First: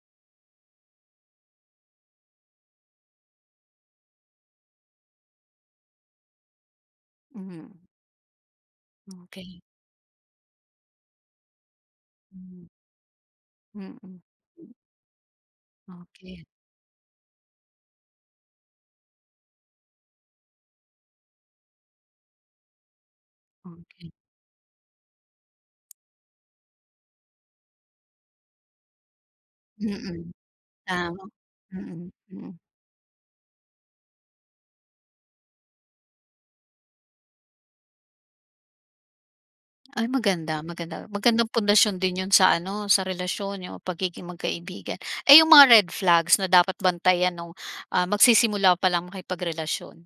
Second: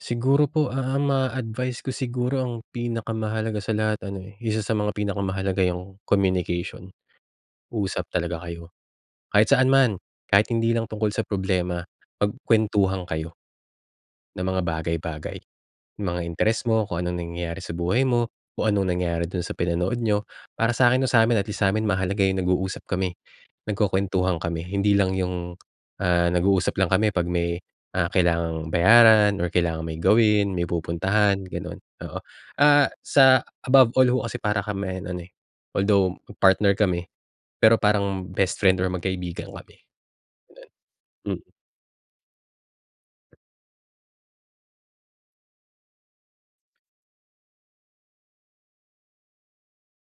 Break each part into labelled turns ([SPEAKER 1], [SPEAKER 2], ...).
[SPEAKER 1] Siguro po ang ma-a-advice ko siguro ang pinakamahalaga sa lahat ano eh, isa sa mga pinakamahalaga 'yung communication,
[SPEAKER 2] Mhm.
[SPEAKER 1] usap talaga kayo. Kahit
[SPEAKER 2] Okey.
[SPEAKER 1] saan man, kahit hindi lang tungkol sa problema,
[SPEAKER 2] Hmm.
[SPEAKER 1] magkuwentuhan kayo.
[SPEAKER 2] Mm.
[SPEAKER 1] Ng mga bagay bagay, mga
[SPEAKER 2] Okey.
[SPEAKER 1] interes mo, kung anong nangyayari sa buhay mo, kung anong nangyari dun sa pinanood niyo. Para sa'kin o sa'min at least sa'min mahalaga 'yung nag-uusap kami,
[SPEAKER 2] Okey.
[SPEAKER 1] nagkukuwentuhan kami, hindi lang 'yung, ah, nag-uusap lang kami pag may, ah, kailangang bayaran or kailangan may
[SPEAKER 2] Mm,
[SPEAKER 1] gawin, may
[SPEAKER 2] tama.
[SPEAKER 1] pupuntahan, gano'n,
[SPEAKER 2] Mm,
[SPEAKER 1] oo.
[SPEAKER 2] mm.
[SPEAKER 1] Ah, sa above all ho kasi para kaming ano eh, although partner kami, pero parang best friend or magkaibigan kami.
[SPEAKER 2] Ay maganda maganda,
[SPEAKER 1] Hmm.
[SPEAKER 2] magandang pundasyon din 'yun sa ano sa relasyon, 'yung pagiging magkaibigan. Ay 'yung mga red flags na dapat bantayan nung, ah, magsisimula palang makipagrelasyon?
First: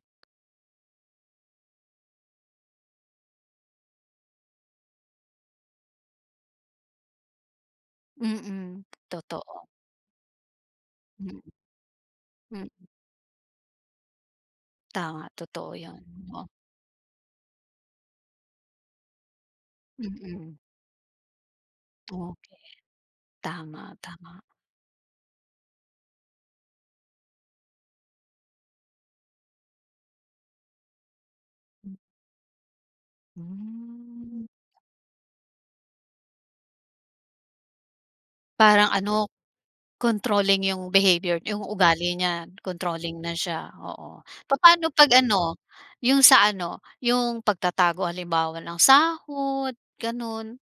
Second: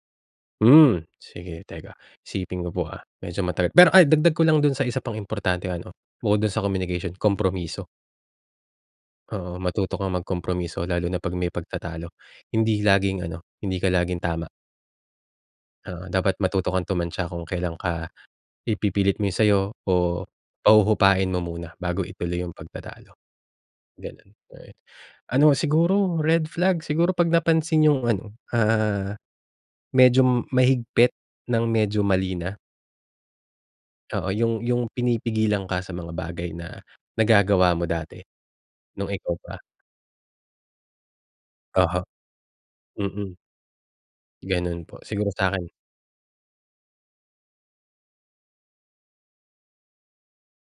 [SPEAKER 1] Hmm, sige teka. Isipin ko po, ah, medyo matagal pero, ay dagdag ko lang dun sa isa pang importanteng ano, bukod dun sa communication, kompromiso.
[SPEAKER 2] Mm,
[SPEAKER 1] Oo,
[SPEAKER 2] totoo.
[SPEAKER 1] matuto kang mag kompromiso lalo na pag
[SPEAKER 2] Mm.
[SPEAKER 1] may pagtatalo.
[SPEAKER 2] Mm.
[SPEAKER 1] Hindi laging ano, hindi ka laging tama.
[SPEAKER 2] Tama, totoo 'yun.
[SPEAKER 1] Oo, dapat
[SPEAKER 2] Oo.
[SPEAKER 1] matuto kang tumantya kung kelan ka, ipipilit mo 'yung sa'yo o
[SPEAKER 2] Mm.
[SPEAKER 1] pahuhupain mo muna bago ituloy 'yung
[SPEAKER 2] Okey.
[SPEAKER 1] pagtatalo.
[SPEAKER 2] Tama,
[SPEAKER 1] Gano'n,
[SPEAKER 2] tama.
[SPEAKER 1] ayun. Ano siguro red flag siguro pag napansin 'yung ano, ah, medyo mahigpit ng medyo mali na. Oo,
[SPEAKER 2] Hmm.
[SPEAKER 1] 'yung 'yung pinipigilan ka sa mga bagay na nagagawa mo dati,
[SPEAKER 2] Parang
[SPEAKER 1] nung
[SPEAKER 2] ano,
[SPEAKER 1] ikaw pa.
[SPEAKER 2] controlling 'yung behavior 'yung
[SPEAKER 1] Oho,
[SPEAKER 2] ugali niya, controlling
[SPEAKER 1] mm.
[SPEAKER 2] na siya, oo.
[SPEAKER 1] Gano'n
[SPEAKER 2] Papaano
[SPEAKER 1] po,
[SPEAKER 2] pag
[SPEAKER 1] siguro
[SPEAKER 2] ano,
[SPEAKER 1] sa'kin.
[SPEAKER 2] 'yung sa ano 'yung pagtatago halimbawa ng sahod, gano'n?